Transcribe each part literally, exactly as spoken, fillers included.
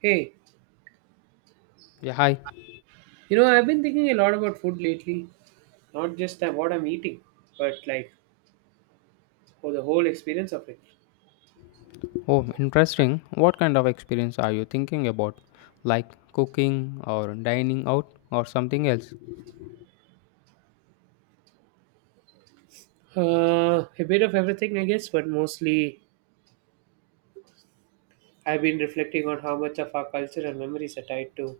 Hey, Yeah, hi. you know, I've been thinking a lot about food lately. Not just that what I'm eating, but like for the whole experience of it. Oh, interesting. What kind of experience are you thinking about? Like cooking or dining out or something else? Uh, a bit of everything, I guess, but mostly I've been reflecting on how much of our culture and memories are tied to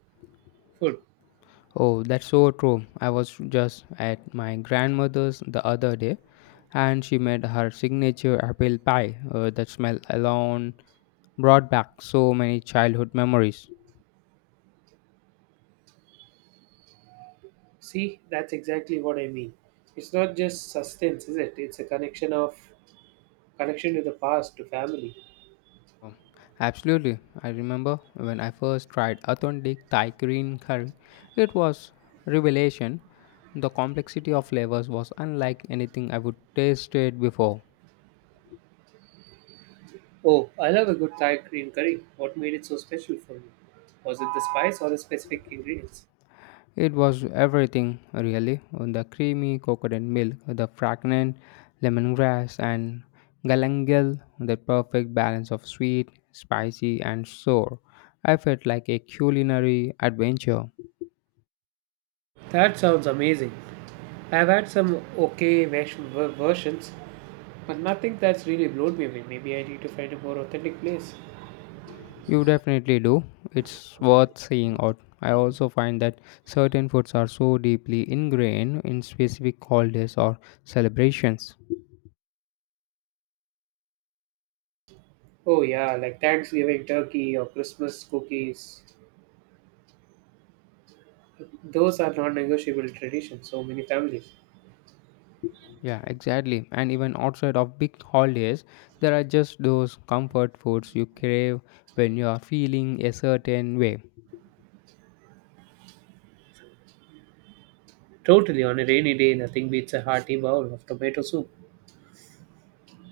food. Oh, that's so true. I was just at my grandmother's the other day and she made her signature apple pie. Uh, that smell alone brought back so many childhood memories. See, that's exactly what I mean. It's not just sustenance, is it? It's a connection of connection to the past, to family. Absolutely. I remember when I first tried authentic Thai green curry. It was revelation. The complexity of flavors was unlike anything I would tasted before. Oh, I love a good Thai green curry. What made it so special for me? Was it the spice or the specific ingredients? It was everything really. The creamy coconut milk, the fragrant lemongrass and galangal, the perfect balance of sweet, spicy and sour. I felt like a culinary adventure. That sounds amazing. I've had some okay vers- ver- versions, but nothing that's really blown me away. Maybe I need to find a more authentic place. You definitely do. It's worth seeing out. I also find that certain foods are so deeply ingrained in specific holidays or celebrations. Oh, yeah, like Thanksgiving turkey or Christmas cookies. Those are non negotiable traditions, so many families. Yeah, exactly. And even outside of big holidays, there are just those comfort foods you crave when you are feeling a certain way. Totally, on a rainy day, nothing beats a hearty bowl of tomato soup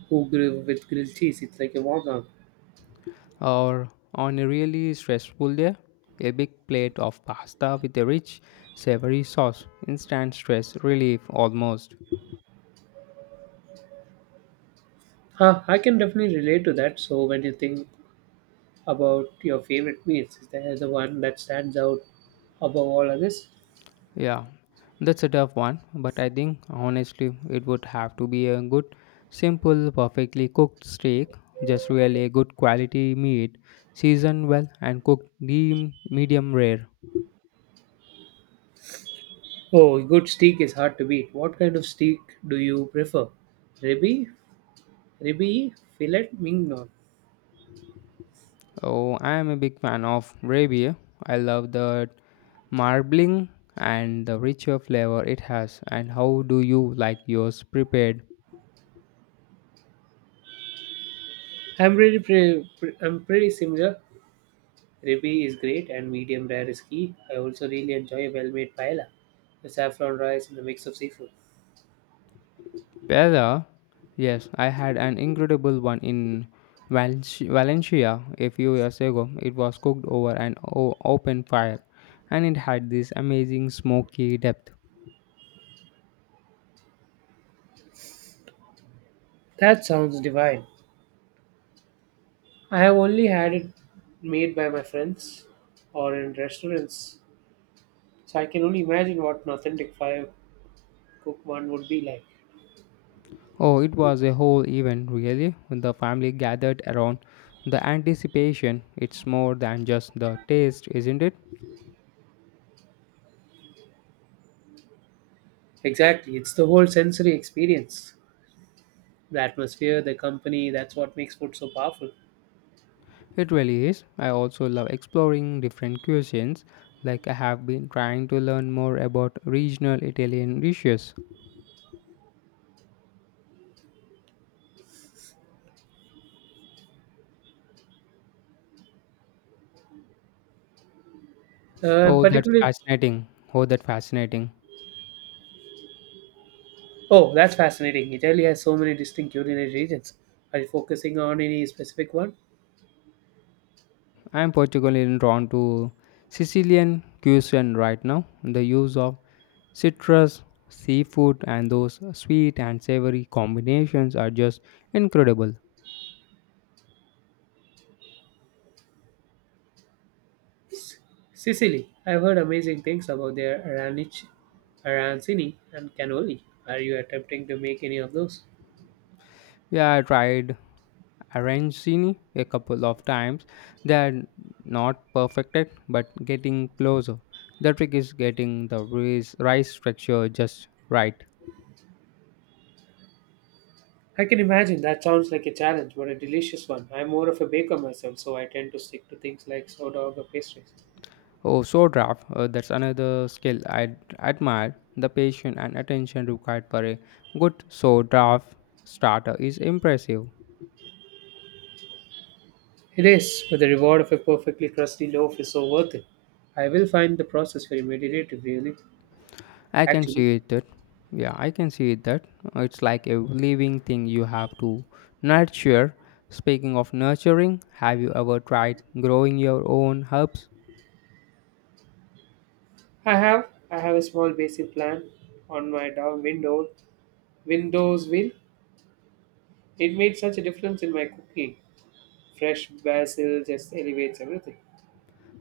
who grill with grilled cheese. It's like a warm hug. Or on a really stressful day, a big plate of pasta with a rich, savory sauce, instant stress relief almost. Huh, I can definitely relate to that. So, when you think about your favorite meals, is there the one that stands out above all others? Yeah, that's a tough one, but I think honestly it would have to be a good, simple, perfectly cooked steak, just really a good quality meat, seasoned well and cooked deem medium rare. Oh, good steak is hard to beat. What kind of steak do you prefer? Ribeye, ribeye, fillet, mignon. Oh, I am a big fan of Rabia. I love the marbling and the richer flavor it has. And how do you like yours prepared? I'm really pre- pre- I'm pretty similar. Ribeye is great and medium rare is key. I also really enjoy a well-made paella, the saffron rice and the mix of seafood. Pizza? Yes, I had an incredible one in Valenci- Valencia a few years ago. It was cooked over an o- open fire and it had this amazing smoky depth. That sounds divine. I have only had it made by my friends or in restaurants, so I can only imagine what an authentic fire cook one would be like. Oh, it was a whole event, really. The family gathered around the anticipation. It's more than just the taste, isn't it? Exactly, it's the whole sensory experience, the atmosphere, the company. That's what makes food so powerful. It really is. I also love exploring different cuisines. Like, I have been trying to learn more about regional Italian dishes. Uh, Oh, that's Particularly, fascinating. Oh, that's fascinating. oh, that's fascinating. Italy has so many distinct culinary regions. Are you focusing on any specific one? I'm particularly drawn to Sicilian cuisine right now. The use of citrus, seafood, and those sweet and savory combinations are just incredible. Sicily. I've heard amazing things about their aranic, arancini, and cannoli. Are you attempting to make any of those? Yeah, I tried arancini a couple of times. They are not perfected, but getting closer. The trick is getting the rice, rice texture just right. I can imagine that sounds like a challenge, but a delicious one. I'm more of a baker myself, so I tend to stick to things like sourdough or pastries. Oh, so draft. Uh, that's another skill I admire. The patience and attention required for a good so draft starter is impressive. It is, but the reward of a perfectly crusty loaf is so worth it. I will find the process very meditative, really. I can Actually, see it. That, yeah, I can see it. That Uh, it's like a living thing you have to nurture. Speaking of nurturing, have you ever tried growing your own herbs? I have I have a small basic plan on my down window Windows wheel. It made such a difference in my cooking. Fresh basil just elevates everything.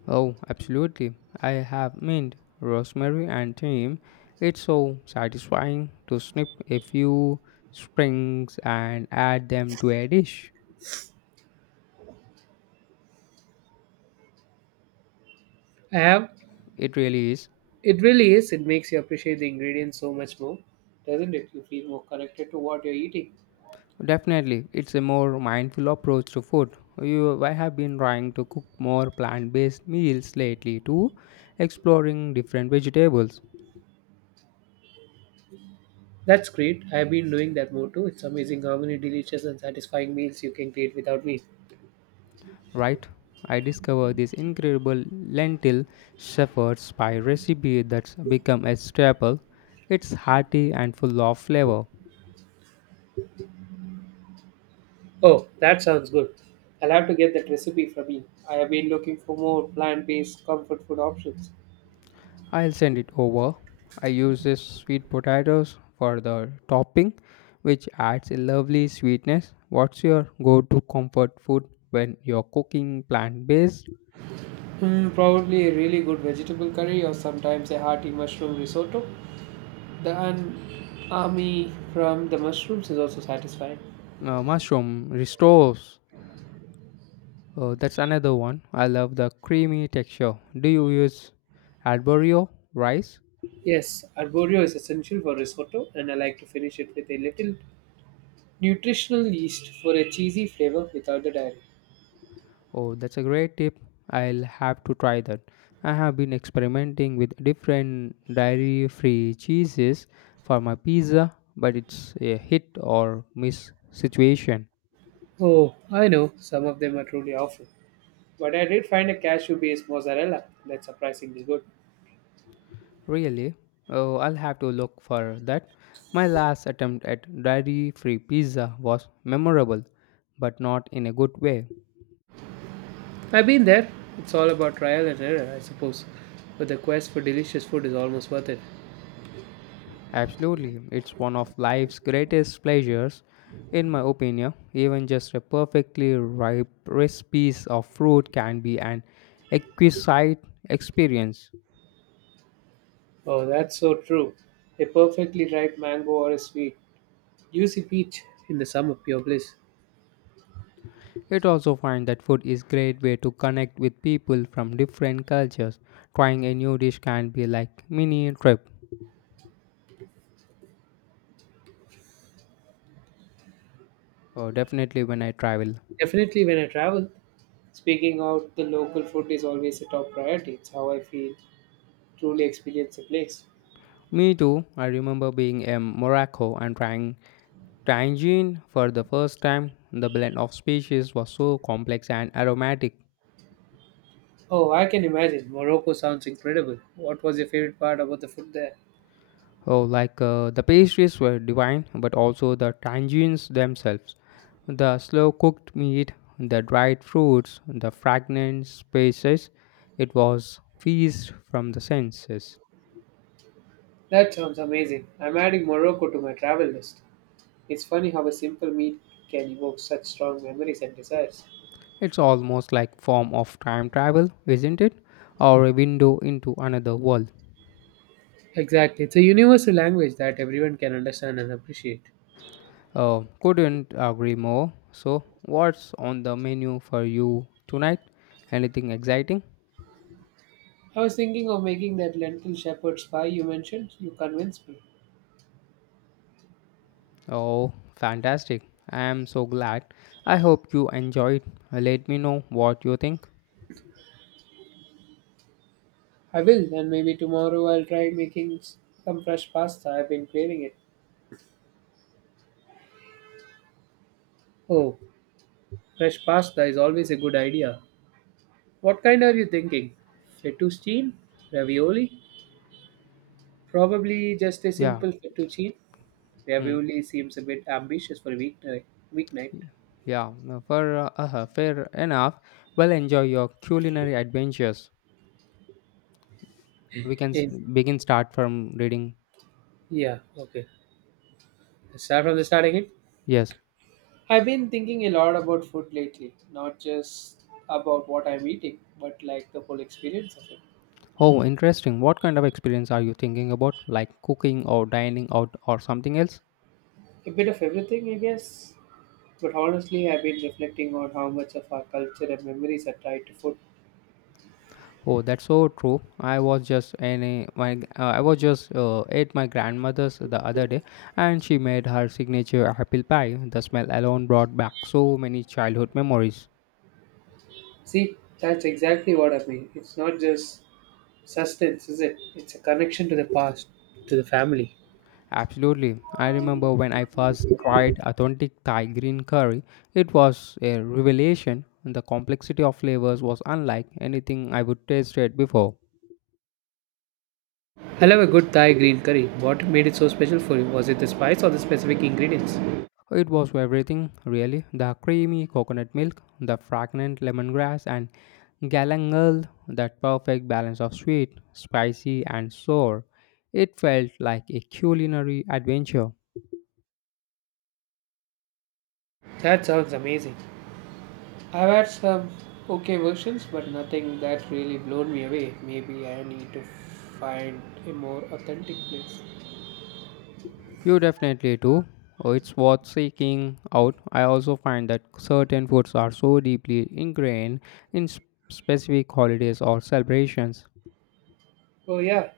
Oh, absolutely. I have mint, rosemary, and thyme. It's so satisfying to snip a few strings and add them to a dish. I have. It really is. It really is. It makes you appreciate the ingredients so much more, doesn't it? You feel more connected to what you're eating. Definitely, it's a more mindful approach to food. You, I have been trying to cook more plant based meals lately too, exploring different vegetables. That's great. I've been doing that more too. It's amazing how many delicious and satisfying meals you can create without meat. Right? I discovered this incredible lentil shepherd's pie recipe that's become a staple. It's hearty and full of flavor. Oh, that sounds good. I'll have to get that recipe from you. I have been looking for more plant based comfort food options. I'll send it over. I use this sweet potatoes for the topping, which adds a lovely sweetness. What's your go-to comfort food when you're cooking plant-based? Hmm, probably a really good vegetable curry or sometimes a hearty mushroom risotto. The umami from the mushrooms is also satisfying. Uh, mushroom ristos. Uh, that's another one. I love the creamy texture. Do you use arborio rice? Yes, arborio is essential for risotto, and I like to finish it with a little nutritional yeast for a cheesy flavor without the dairy. Oh, that's a great tip. I'll have to try that. I have been experimenting with different dairy free cheeses for my pizza, but it's a hit or miss situation. Oh, I know, some of them are truly awful. But I did find a cashew based mozzarella that's surprisingly good. Really? Oh, I'll have to look for that. My last attempt at dairy free pizza was memorable, but not in a good way. I've been there. It's all about trial and error, I suppose. But the quest for delicious food is almost worth it. Absolutely, it's one of life's greatest pleasures, in my opinion. Even just a perfectly ripe, crisp piece of fruit can be an exquisite experience. Oh, that's so true. A perfectly ripe mango or a sweet, juicy peach in the sum of pure bliss. It also finds that food is great way to connect with people from different cultures. Trying a new dish can be like mini trip. Oh, definitely when I travel. Definitely, when I travel, speaking out the local food is always a top priority. It's how I feel truly experience a place. Me too. I remember being in Morocco and trying tangine for the first time. The blend of species was so complex and aromatic. Oh, I can imagine. Morocco sounds incredible. What was your favorite part about the food there? Oh, like uh, the pastries were divine, but also the tangines themselves. The slow cooked meat, the dried fruits, the fragrant spices. It was feast from the senses. That sounds amazing. I'm adding Morocco to my travel list. It's funny how a simple meal can evoke such strong memories and desires. It's almost like form of time travel, isn't it? Or a window into another world. Exactly. It's a universal language that everyone can understand and appreciate. Uh, couldn't agree more. So, what's on the menu for you tonight? Anything exciting? I was thinking of making that lentil shepherd's pie you mentioned. You convinced me. Oh, fantastic. I am so glad. I hope you enjoyed. Let me know what you think. I will, and maybe tomorrow I'll try making s- some fresh pasta. I've been craving it. Oh, fresh pasta is always a good idea. What kind are you thinking? Fettuccine? Ravioli? Probably just a Yeah. simple fettuccine. Hmm. Ravioli seems a bit ambitious for a weeknight. Weeknight. Yeah, no, for uh, uh, fair enough. Well, enjoy your culinary adventures. We can s- In Begin start from reading. Yeah, okay. Start from the start again. Yes. I've been thinking a lot about food lately, not just about what I'm eating, but like the whole experience of it. Oh, interesting. What kind of experience are you thinking about? Like cooking or dining out or something else? A bit of everything, I guess. But honestly, I've been reflecting on how much of our culture and memories are tied to food. Oh, that's so true. I was just in a, my uh, I was just uh, at my grandmother's the other day, and she made her signature apple pie. The smell alone brought back so many childhood memories. See, that's exactly what I mean. It's not just sustenance, is it? It's a connection to the past, to the family. Absolutely, I remember when I first tried authentic Thai green curry. It was a revelation. The complexity of flavors was unlike anything I would tasted before. I love a good Thai green curry. What made it so special for you? Was it the spice or the specific ingredients? It was everything, really the creamy coconut milk, the fragrant lemongrass, and galangal, that perfect balance of sweet, spicy, and sour. It felt like a culinary adventure. That sounds amazing. I've had some okay versions, but nothing that's really blown me away. Maybe I need to find a more authentic place. You definitely do. Oh, it's worth seeking out. I also find that certain foods are so deeply ingrained in s- specific holidays or celebrations. Oh, yeah,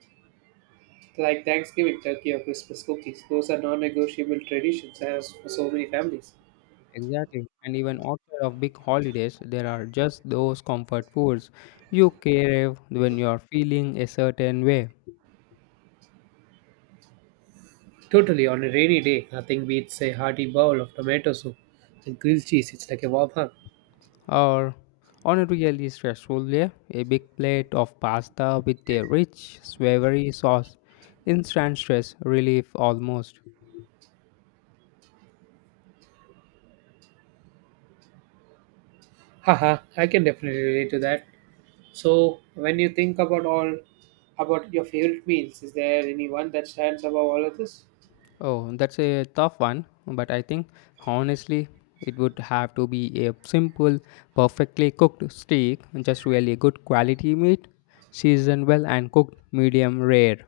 like Thanksgiving turkey or Christmas cookies. Those are non negotiable traditions as for so many families. Exactly. And even outside of big holidays, there are just those comfort foods you crave when you are feeling a certain way. Totally, on a rainy day, nothing beats a hearty bowl of tomato soup and grilled cheese. It's like a warm hug. Or on a really stressful day, a big plate of pasta with a rich, savory sauce. Instant stress relief almost. Haha, I can definitely relate to that. So, when you think about all about your favorite meals, is there any one that stands above all others? Oh, that's a tough one, but I think honestly, it would have to be a simple, perfectly cooked steak, just really good quality meat, seasoned well and cooked medium rare.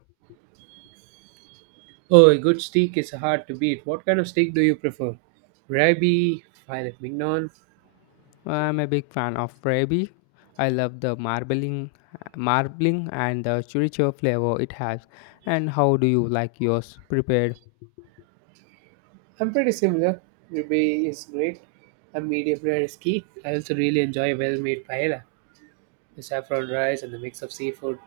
Oh, a good steak is hard to beat. What kind of steak do you prefer? Ribeye, filet mignon. I'm a big fan of Freebie. I love the marbling, marbling and the chimichurri flavor it has. And how do you like yours prepared? I'm pretty similar. Ribeye is great. A medium rare is key. I also really enjoy a well-made paella, the saffron rice and the mix of seafood.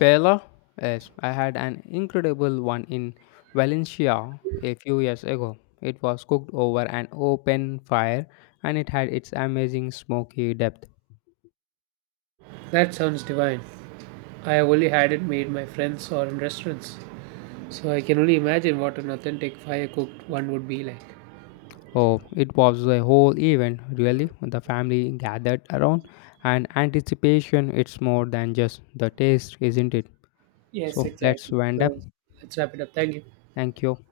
Paella? Yes, I had an incredible one in Valencia a few years ago. It was cooked over an open fire and it had its amazing smoky depth. That sounds divine. I have only had it made by friends or in restaurants, so I can only imagine what an authentic fire-cooked one would be like. Oh, it was a whole event, really. The family gathered around, and anticipation it's more than just the taste, isn't it? Yes, So let's exactly. wind up. So let's wrap it up. Thank you. Thank you.